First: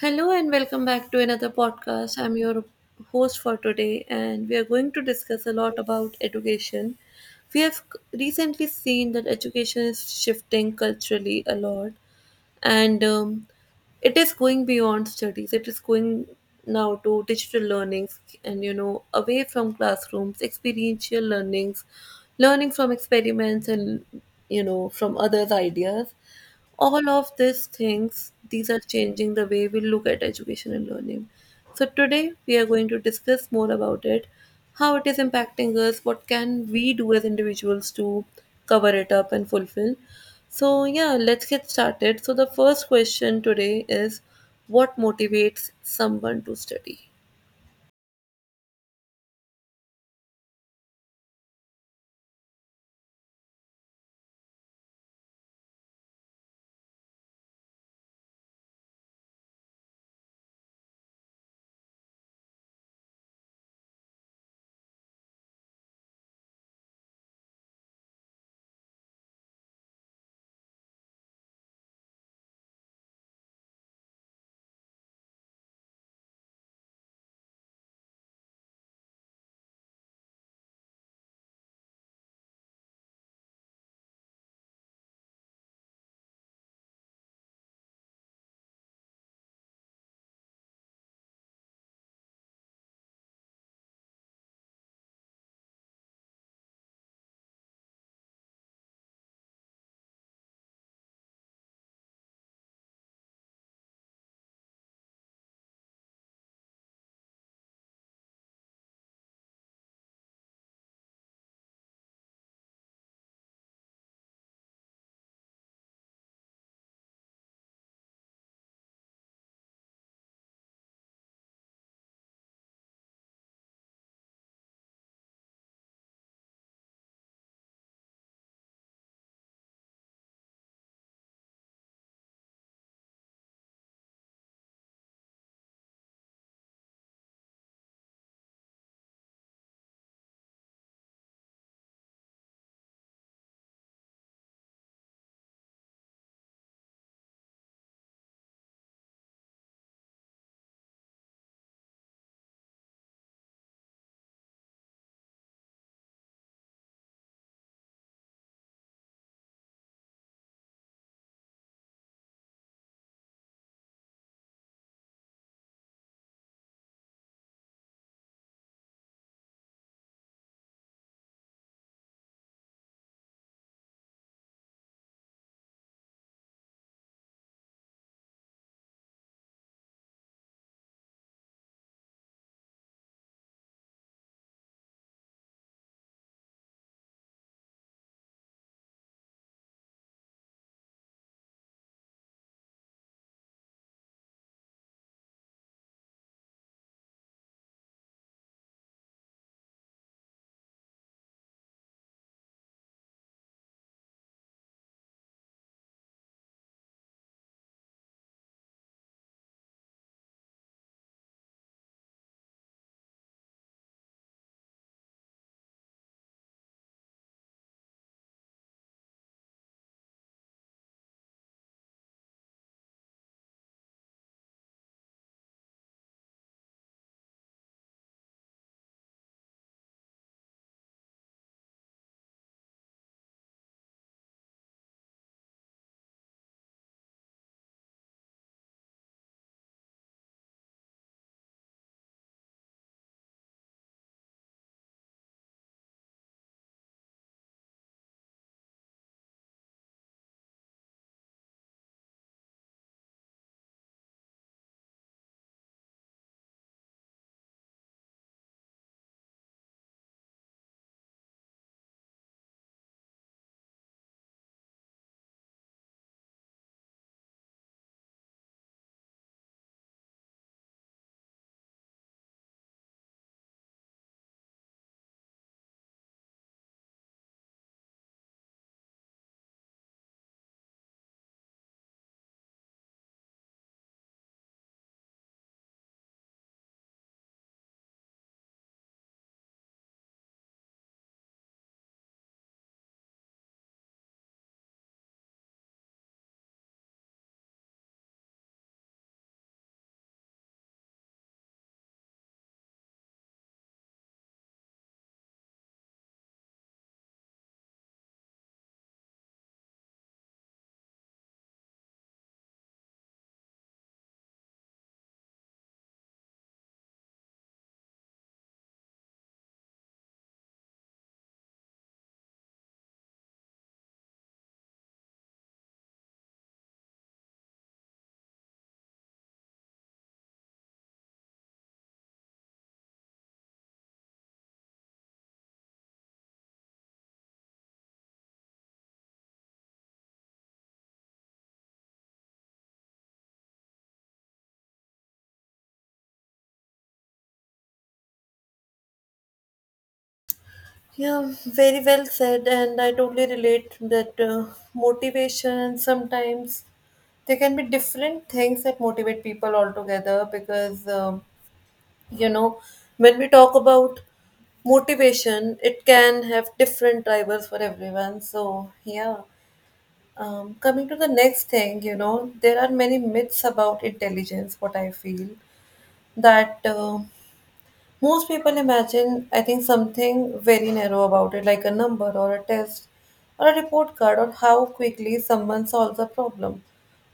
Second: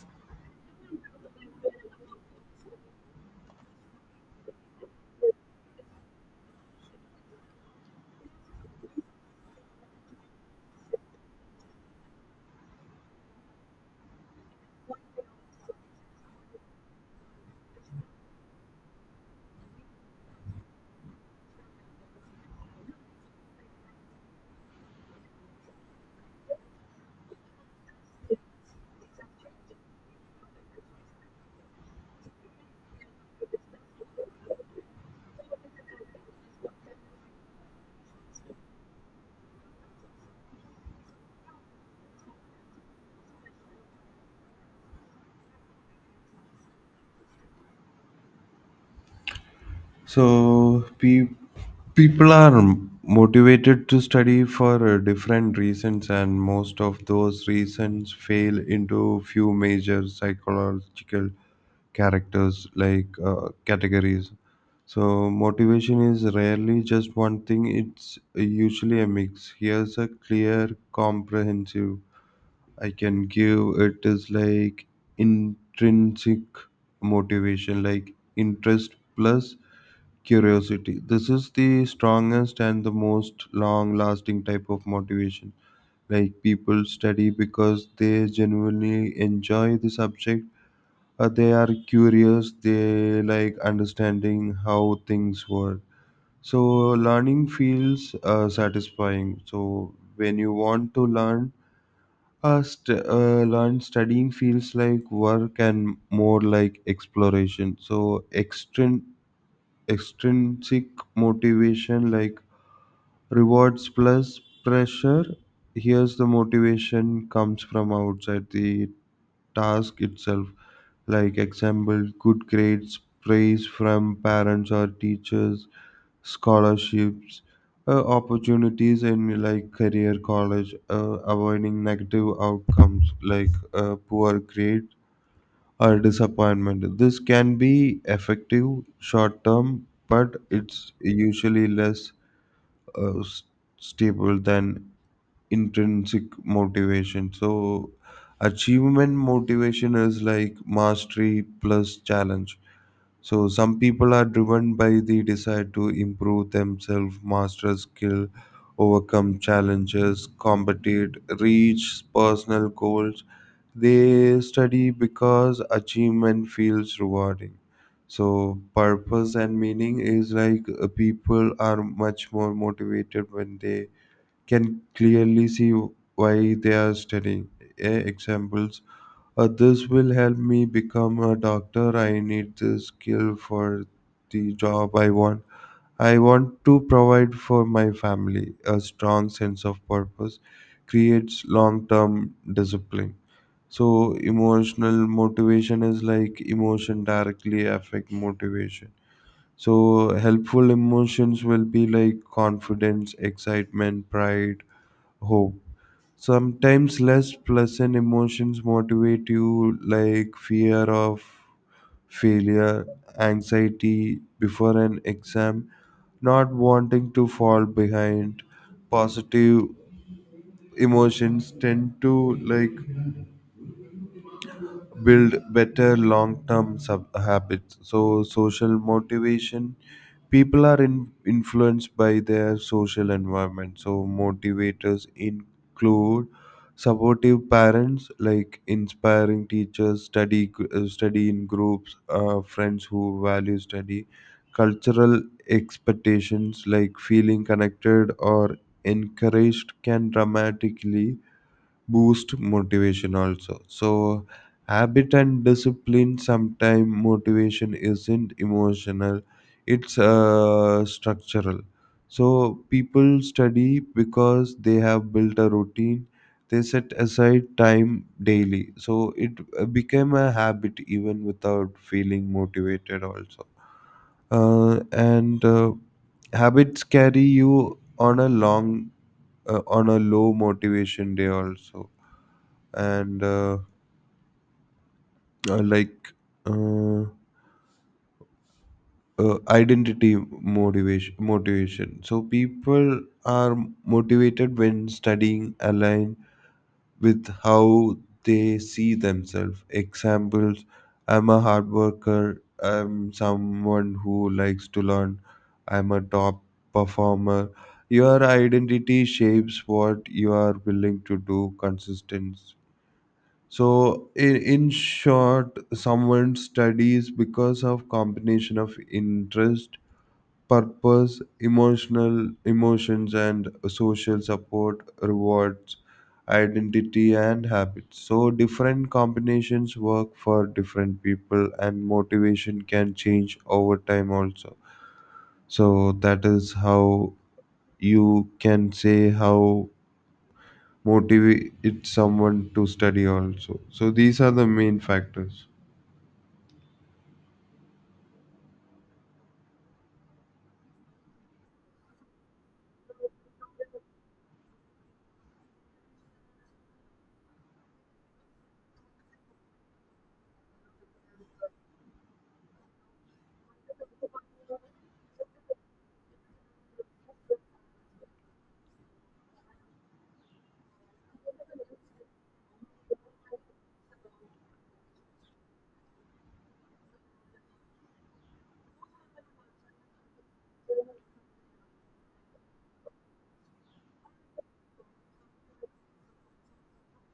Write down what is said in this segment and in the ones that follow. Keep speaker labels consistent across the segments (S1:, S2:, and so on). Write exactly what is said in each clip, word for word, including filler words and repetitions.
S1: Hello and welcome back to another podcast. I'm your host for today, and we are going to discuss a lot about education. We have recently seen that education is shifting culturally a lot, and um, it is going beyond studies. It is going now to digital learnings and you know away from classrooms, experiential learnings, learning from experiments and you know from others ideas. All of these things, these are changing the way we look at education and learning, so today we are going to discuss more about it, how it is impacting us, what can we do as individuals to cover it up and fulfill. So, yeah, let's get started. So, the first question today is, what motivates someone to study?
S2: So pe- People are motivated to study for uh, different reasons, and most of those reasons fail into few major psychological characters like uh, categories. So motivation is rarely just one thing; it's usually a mix. Here's a clear, comprehensive I can give. It is like intrinsic motivation, like interest plus curiosity. This is the strongest and the most long lasting type of motivation, like people study because they genuinely enjoy the subject. Uh, they are curious, they like understanding how things work, so learning feels uh, satisfying. So when you want to learn, uh, st- uh, learn, studying feels like work and more like exploration. So extrin- extrinsic motivation, like rewards plus pressure. Here's the motivation comes from outside the task itself, like example good grades, praise from parents or teachers, scholarships, uh, opportunities in like career, college, uh, avoiding negative outcomes like uh, poor grade or disappointment. This can be effective short term but it's usually less uh, s- stable than intrinsic motivation. So, achievement motivation is like mastery plus challenge. So, some people are driven by the desire to improve themselves, master skill, overcome challenges, compete, reach personal goals. They study because achievement feels rewarding. So, purpose and meaning is like uh, people are much more motivated when they can clearly see why they are studying. A examples. Uh, this will help me become a doctor. I need this skill for the job I want. I want to provide for my family. A strong sense of purpose creates long term discipline. So emotional motivation is like emotion directly affect motivation. So helpful emotions will be like confidence, excitement, pride, hope. Sometimes less pleasant emotions motivate you, like fear of failure, anxiety before an exam, not wanting to fall behind. Positive emotions tend to like build better long-term sub- habits. So social motivation, people are in, influenced by their social environment. So motivators include supportive parents, like inspiring teachers, study gr- uh, study in groups, uh, friends who value study, cultural expectations. Like feeling connected or encouraged can dramatically boost motivation also. So habit and discipline, sometimes motivation isn't emotional, it's uh, structural. So people study because they have built a routine, they set aside time daily, so it uh, became a habit even without feeling motivated also. Uh, and uh, Habits carry you on a long, uh, on a low motivation day also. And uh, uh, like uh, uh, Identity motivation motivation, so people are motivated when studying align with how they see themselves. Examples, I'm a hard worker, I'm someone who likes to learn, I'm a top performer. Your identity shapes what you are willing to do consistent. So in, in short, someone studies because of combination of interest, purpose, emotional emotions and social support, rewards, identity and habits. So different combinations work for different people and motivation can change over time also. So that is how you can say how motivate someone to study also. So these are the main factors.
S1: Yeah, very well said, and I totally relate that uh, motivation sometimes, there can be different things that motivate people altogether because um, you know when we talk about motivation, it can have different drivers for everyone. So yeah, um, coming to the next thing, you know, there are many myths about intelligence. What I feel that uh, most people imagine, I think, something very narrow about it, like a number or a test or a report card or how quickly someone solves a problem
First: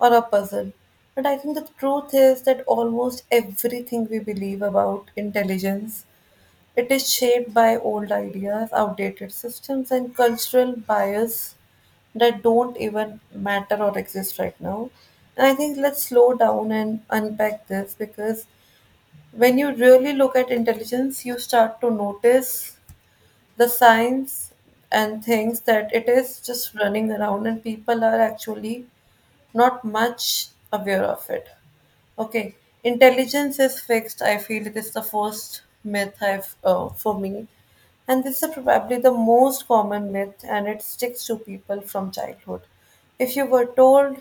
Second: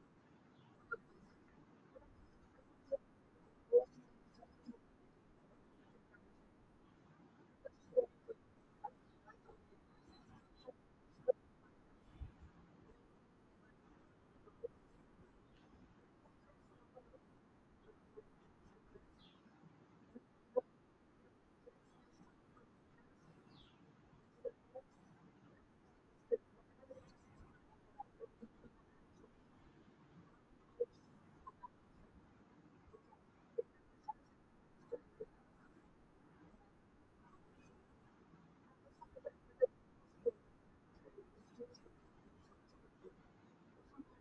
S1: or a puzzle. But I think the truth is that almost everything we believe about intelligence, it is shaped by old ideas, outdated systems, and cultural bias that don't even matter or exist right now. And I think let's slow down and unpack this, because when you really look at intelligence, you start to notice the signs and things that it is just running around and people are actually not much aware of it. Okay, intelligence is fixed. I feel it is the first myth I've uh, for me, and this is probably the most common myth, and it sticks to people from childhood. If you were told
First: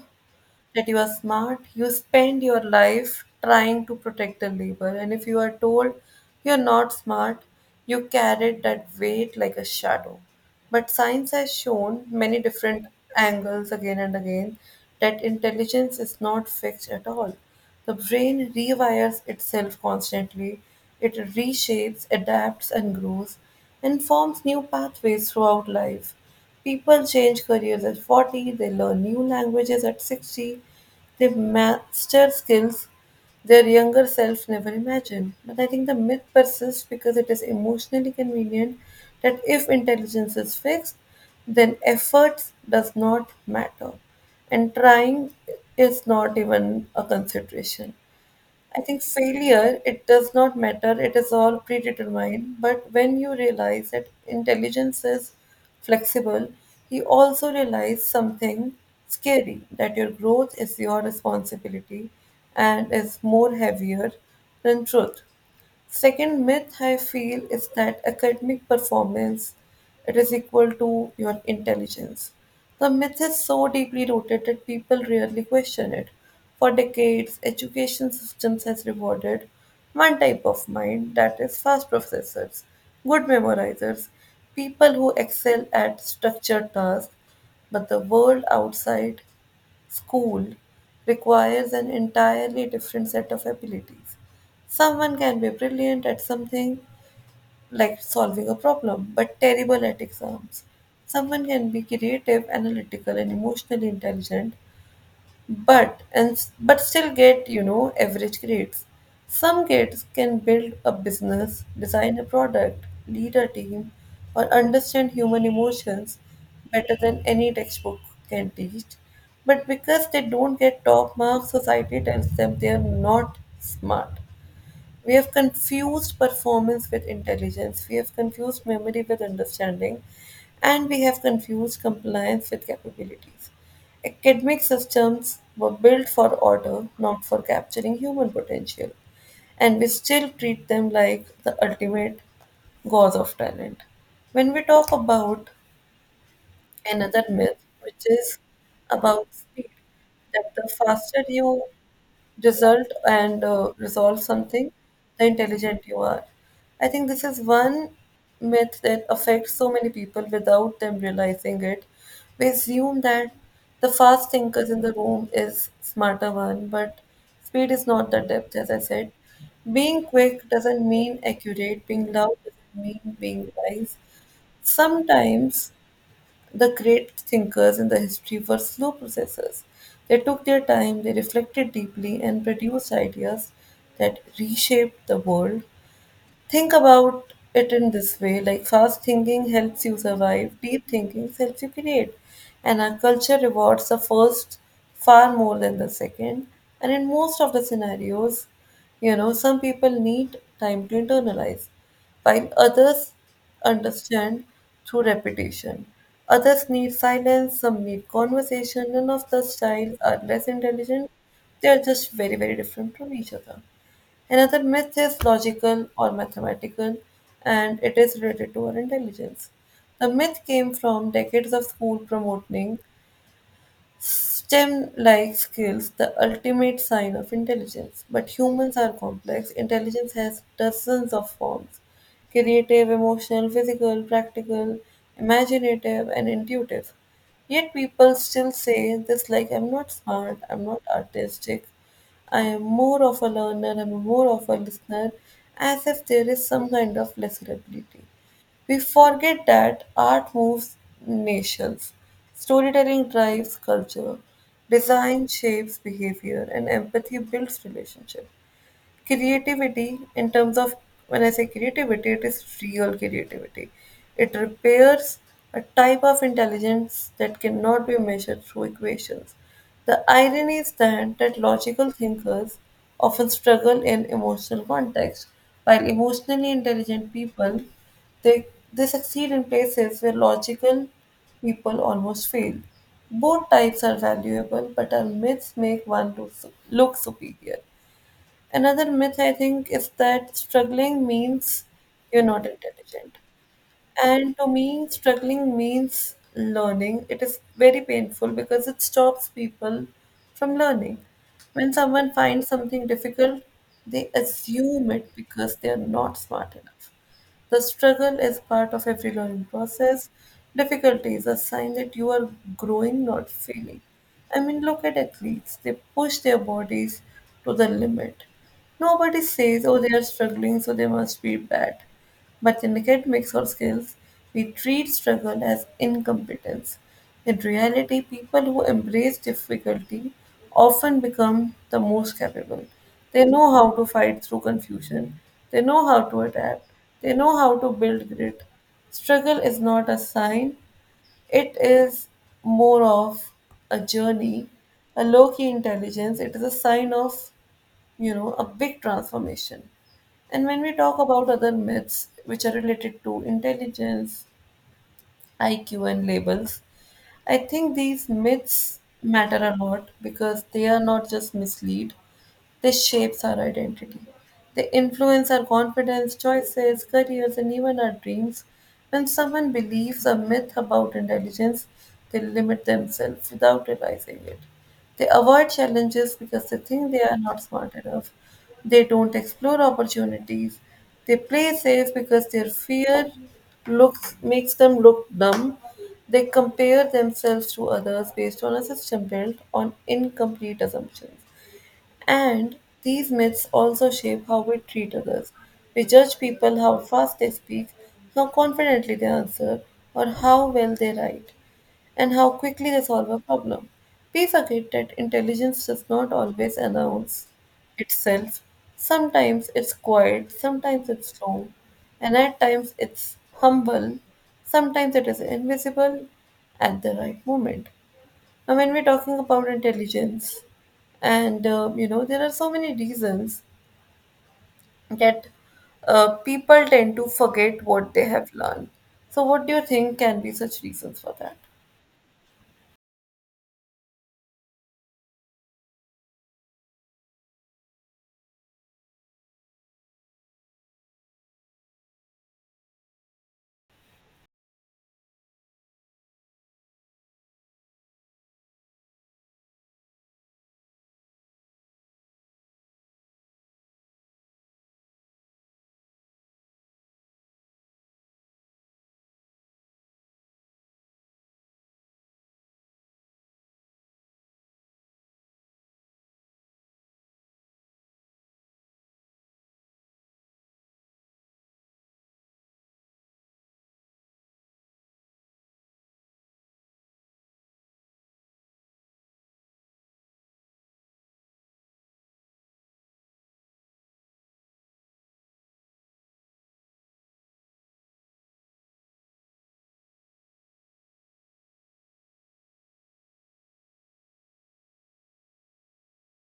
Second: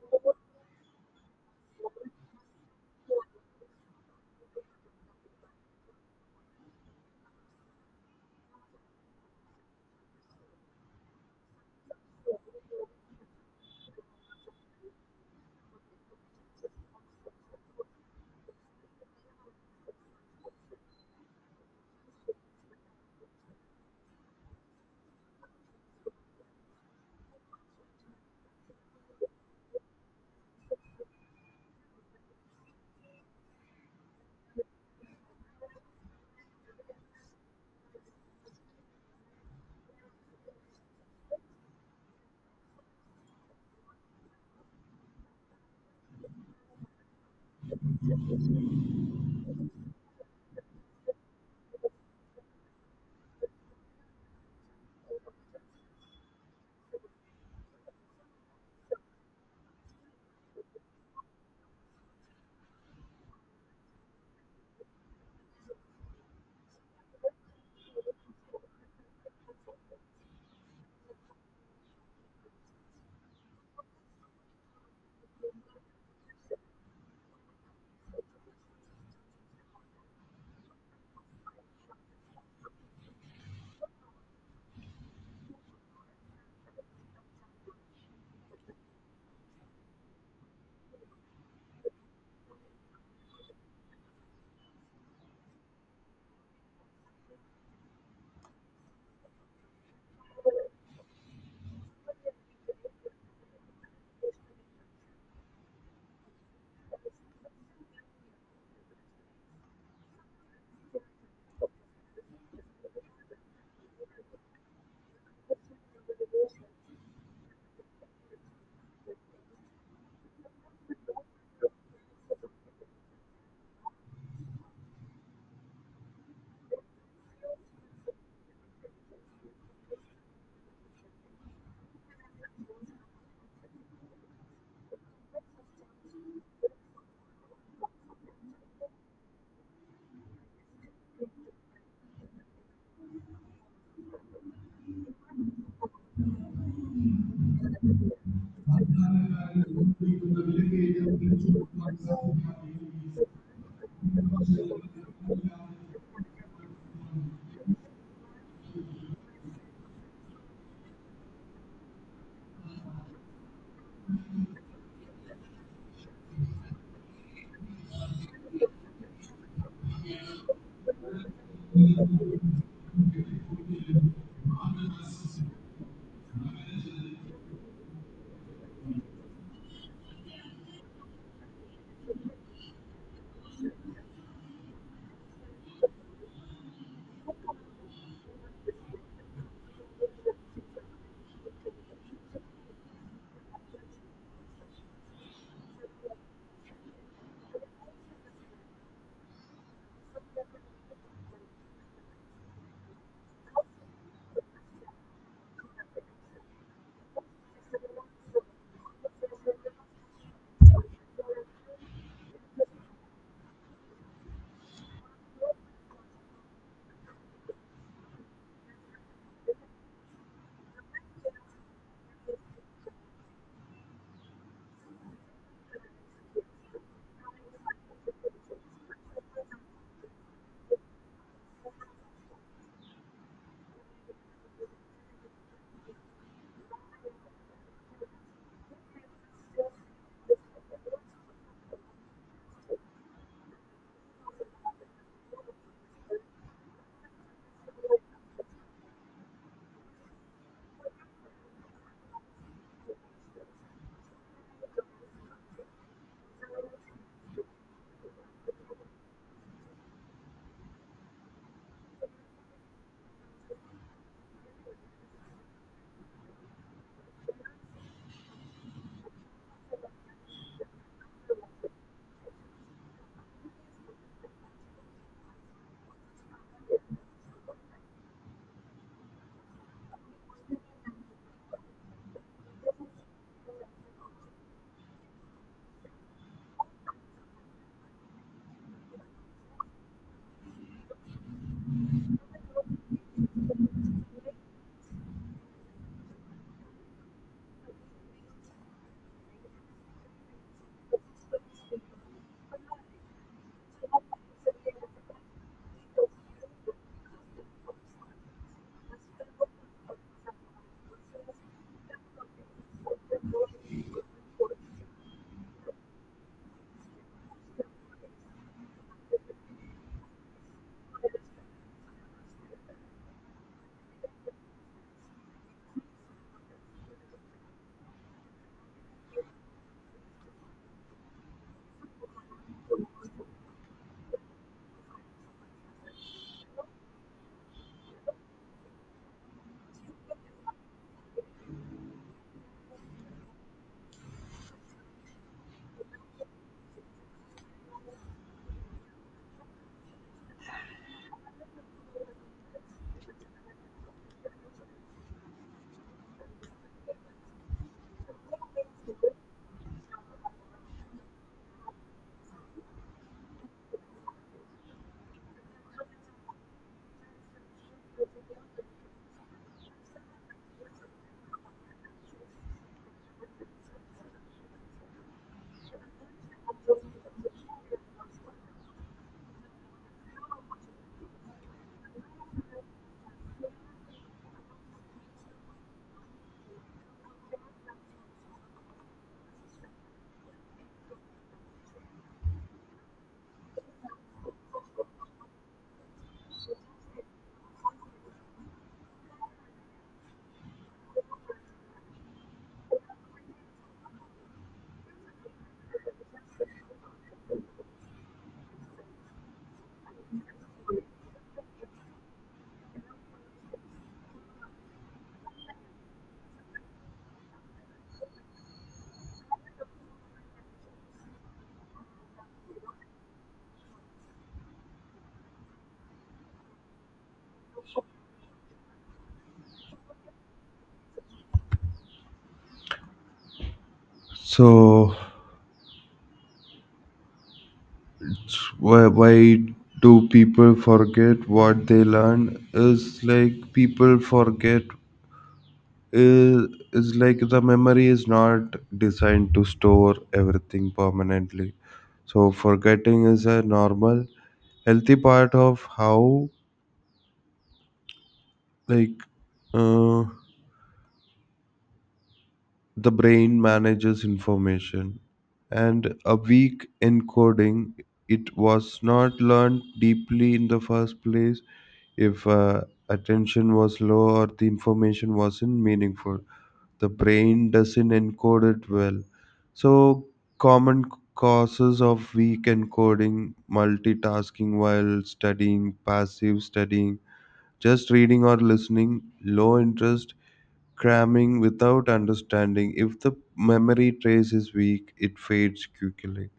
S1: that you are smart, you spend your life trying to protect the labor. And if you are told you're not smart, you carried that weight like a shadow. But science has shown many different angles again and again that intelligence is not fixed at all. The brain rewires itself constantly, it reshapes, adapts, and grows, and forms new pathways throughout life. People change careers at forty, they learn new languages at sixty, they master skills their younger self never imagined. But I think the myth persists because it is emotionally convenient that if intelligence is fixed, then effort does not matter and trying is not even a consideration. I think failure, it does not matter, it is all predetermined. But when you realize that intelligence is flexible, you also realize something scary, that your growth is your responsibility and is more heavier than truth. Second myth I feel is that academic performance, it is equal to your intelligence. The myth is so deeply rooted that people rarely question it. For decades, education systems has rewarded one type of mind, that is fast processors, good memorizers, people who excel at structured tasks, but the world outside school requires an entirely different set of abilities. Someone can be brilliant at something like solving a problem, but terrible at exams. Someone can be creative, analytical, and emotionally intelligent, but and but still get, you know, average grades. Some kids can build a business, design a product, lead a team, or understand human emotions better than any textbook can teach, but because they don't get top marks, society tells them they are not smart. We have confused performance with intelligence, we have confused memory with understanding, and we have confused compliance with capabilities. Academic systems were built for order, not for capturing human potential, and we still treat them like the ultimate gauze of talent. When we talk about another myth, which is about speed, that the faster you result and uh, resolve something, the intelligent you are. I think this is one myth that affects so many people without them realizing it. We assume that the fast thinkers in the room is smarter one, but speed is not the depth, as I said. Being quick doesn't mean accurate, being loud doesn't mean being wise. Sometimes the great thinkers in the history were slow processors. They took their time, they reflected deeply, and produced ideas that reshaped the world. Think about it in this way, like fast thinking helps you survive, deep thinking helps you create. And our culture rewards the first far more than the second. And in most of the scenarios, you know, some people need time to internalize, while others understand through repetition. Others need silence, some need conversation. None of the styles are less intelligent, they are just very, very different from each other. Another myth is logical or mathematical, and it is related to our intelligence. The myth came from decades of school promoting STEM like skills, the ultimate sign of intelligence. But humans are complex. Intelligence has dozens of forms: creative, emotional, physical, practical, imaginative, and intuitive. Yet people still say this, like I'm not smart, I'm not artistic, I am more of a learner, I'm more of a listener, as if there is some kind of lesser ability. We forget that art moves nations, storytelling drives culture, design shapes behavior, and empathy builds relationships. Creativity in terms of, when I say creativity, it is real creativity, it repairs, a type of intelligence that cannot be measured through equations. The irony is that that logical thinkers often struggle in emotional context, while emotionally intelligent people, they they succeed in places where logical people almost fail. Both types are valuable, but our myths make one look, su- look superior. Another myth I think is that struggling means you're not intelligent. And to me, struggling means learning. It is very painful because it stops people from learning. When someone finds something difficult, they assume it because they are not smart enough. The struggle is part of every learning process. Difficulty is a sign that you are growing, not failing. I mean, look at athletes, they push their bodies to the limit. Nobody says, oh, they are struggling, so they must be bad. But in academics or skills, we treat struggle as incompetence. In reality, people who embrace difficulty often become the most capable. They know how to fight through confusion, they know how to adapt, they know how to build grit. Struggle is not a sign, it is more of a journey, a low key intelligence. It is a sign of, you know, a big transformation. And when we talk about other myths which are related to intelligence, I Q, and labels. I think these myths matter a lot because they are not just mislead, they shapes our identity. They influence our confidence, choices, careers, and even our dreams. When someone believes a myth about intelligence, they limit themselves without realizing it. They avoid challenges because they think they are not smart enough. They don't explore opportunities. They play safe because their fear looks makes them look dumb. They compare themselves to others based on a system built on incomplete assumptions. And these myths also shape how we treat others. We judge people how fast they speak, how confidently they answer, or how well they write, and how quickly they solve a problem. We forget that intelligence does not always announce itself. Sometimes it's quiet, sometimes it's long, and at times it's humble, sometimes it is invisible at the right moment. Now, when we're talking about intelligence, and uh, you know, there are so many reasons that uh, people tend to forget what they have learned. So, what do you think can be such reasons for that?
S2: So, why, why do people forget what they learn? Is like people forget, is, is like the memory is not designed to store everything permanently. So, forgetting is a normal, healthy part of how like uh, the brain manages information. And a weak encoding, it was not learned deeply in the first place. If uh, attention was low or the information wasn't meaningful, the brain doesn't encode it well. So, common causes of weak encoding: multitasking while studying, passive studying, just reading or listening, low interest, cramming without understanding. If the memory trace is weak, it fades quickly.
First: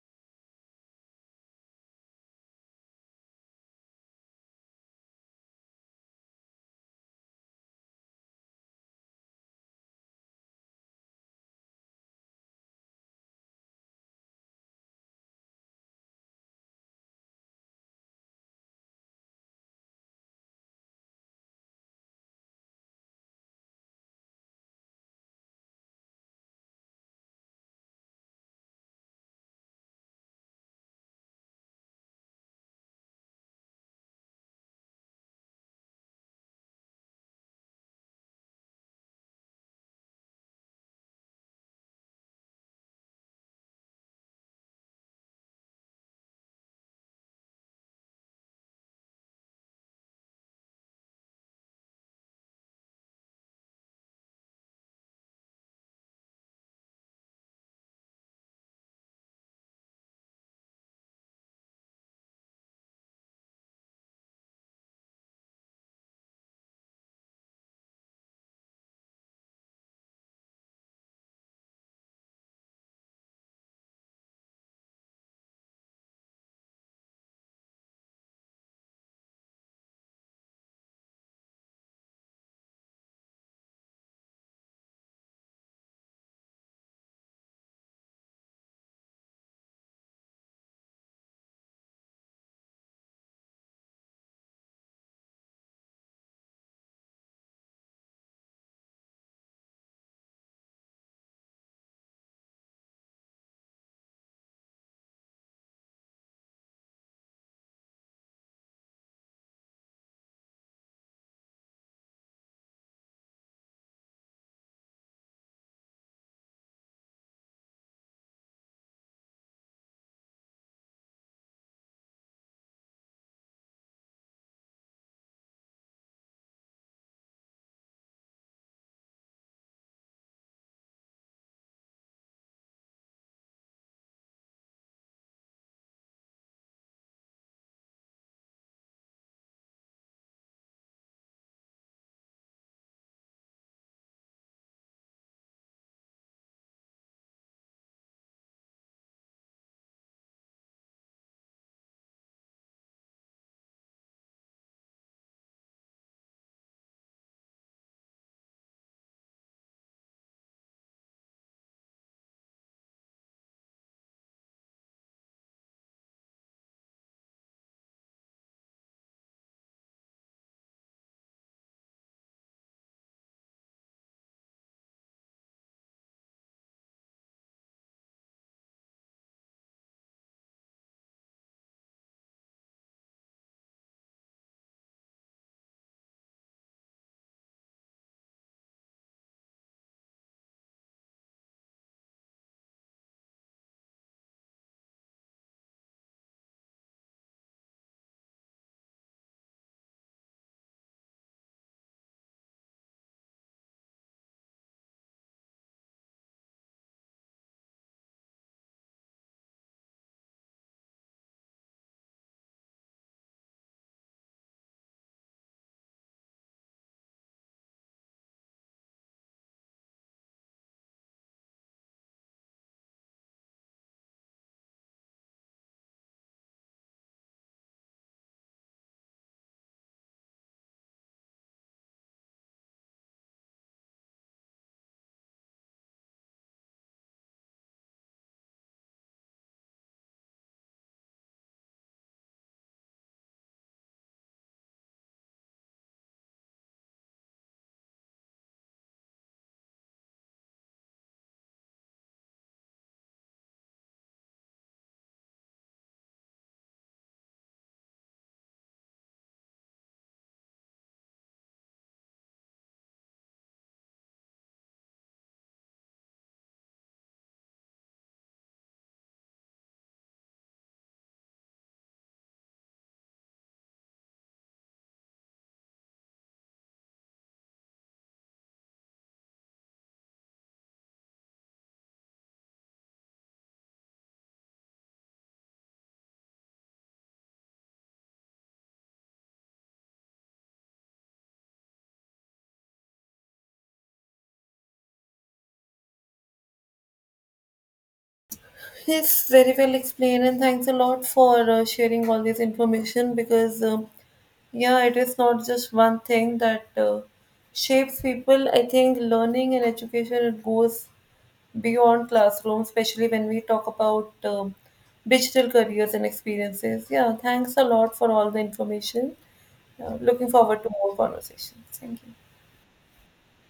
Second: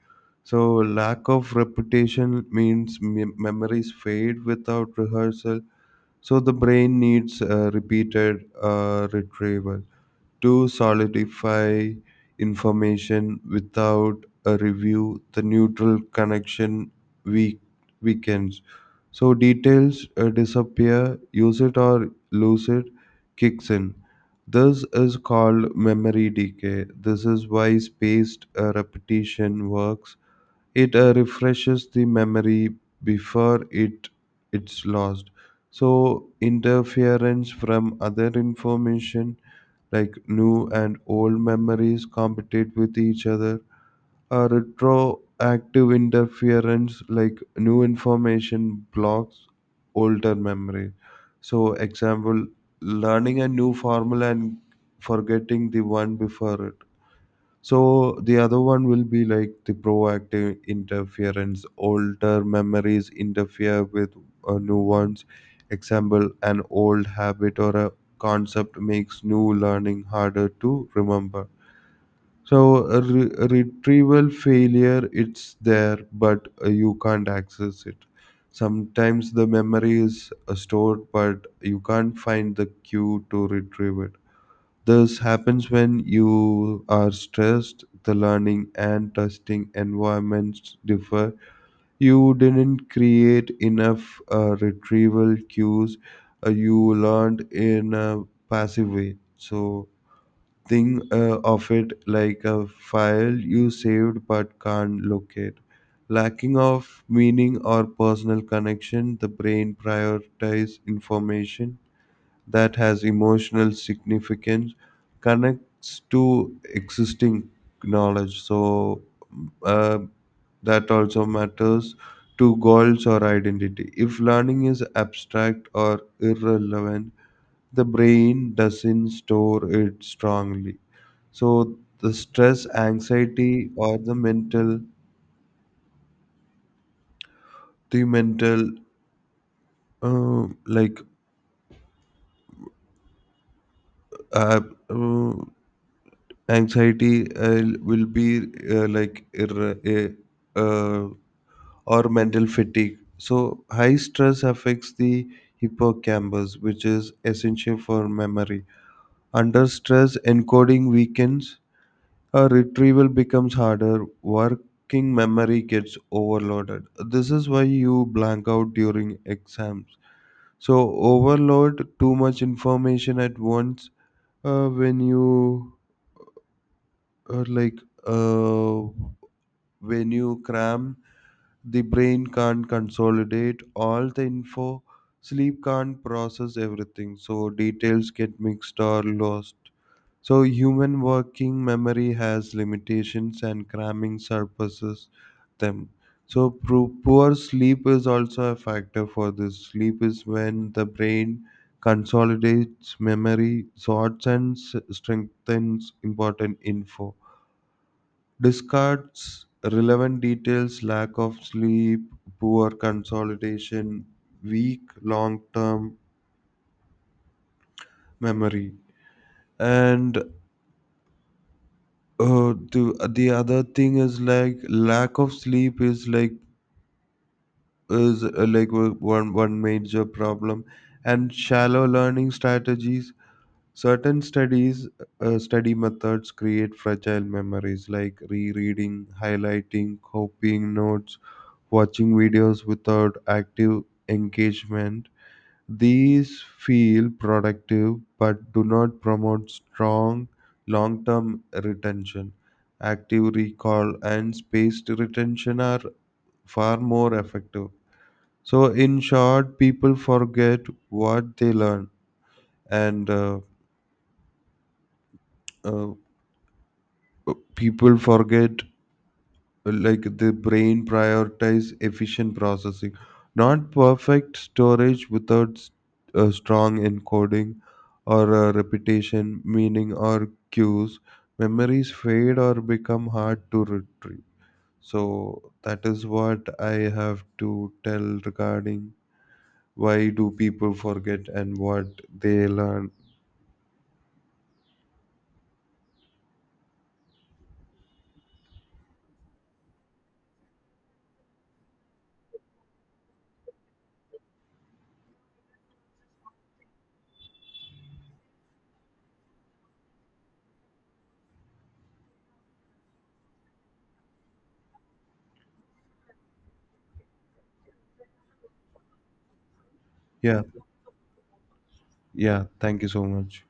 S2: So, lack of repetition means me- memories fade without rehearsal. So the brain needs uh, repeated uh, retrieval to solidify information without a review. The neutral connection weak weakens. So details uh, disappear, use it or lose it, kicks in. This is called memory decay. This is why spaced uh, repetition works. It uh, refreshes the memory before it it's lost. So interference from other information, like new and old memories compete with each other. A retroactive interference, like new information blocks older memory. So example, learning a new formula and forgetting the one before it. So the other one will be like the proactive interference. Older memories interfere with uh, new ones. Example, an old habit or a concept makes new learning harder to remember. So a re- a retrieval failure, it's there, but uh, you can't access it. Sometimes the memory is uh, stored, but you can't find the cue to retrieve it. This happens when you are stressed, the learning and testing environments differ. You didn't create enough uh, retrieval cues, uh, you learned in a passive way. So, think uh, of it like a file you saved but can't locate. Lacking of meaning or personal connection, the brain prioritizes information that has emotional significance, connects to existing knowledge. So uh, that also matters to goals or identity. If learning is abstract or irrelevant, the brain doesn't store it strongly. So the stress, anxiety, or the mental the mental uh, like uh, uh, anxiety uh, will be uh, like ir- eh, uh, or mental fatigue. So high stress affects the hippocampus, which is essential for memory. Under stress, encoding weakens, uh, retrieval becomes harder, working memory gets overloaded. This is why you blank out during exams. So overload, too much information at once. uh, when you are like uh, When you cram, the brain can't consolidate all the info, sleep can't process everything, so details get mixed or lost. So human working memory has limitations and cramming surpasses them. So pro- poor sleep is also a factor for this. Sleep is when the brain consolidates memory, sorts and s- strengthens important info, discards relevant details. Lack of sleep, poor consolidation, weak long term memory. And uh, the, the other thing is like lack of sleep is like is uh, like o- one one major problem. And shallow learning strategies, certain studies, uh, study methods create fragile memories, like rereading, highlighting, copying notes, watching videos without active engagement. These feel productive but do not promote strong long term retention. Active recall and spaced retention are far more effective. So, in short, people forget what they learn, and uh, uh, people forget like the brain prioritize efficient processing, not perfect storage, without s- a strong encoding or a repetition, meaning or cues, memories fade or become hard to retrieve. So that is what I have to tell regarding why do people forget and what they learn.
S1: Yes, very well explained, and thanks a lot for uh, sharing all this information because, um, yeah, it is not just one thing that uh, shapes people. I think learning and education, it goes beyond classroom, especially when we talk about um, digital careers and experiences. Yeah, thanks a lot for all the information. Uh, looking
S2: Yeah,
S1: forward to more conversations. Thank you.
S2: yeah, thank you so much.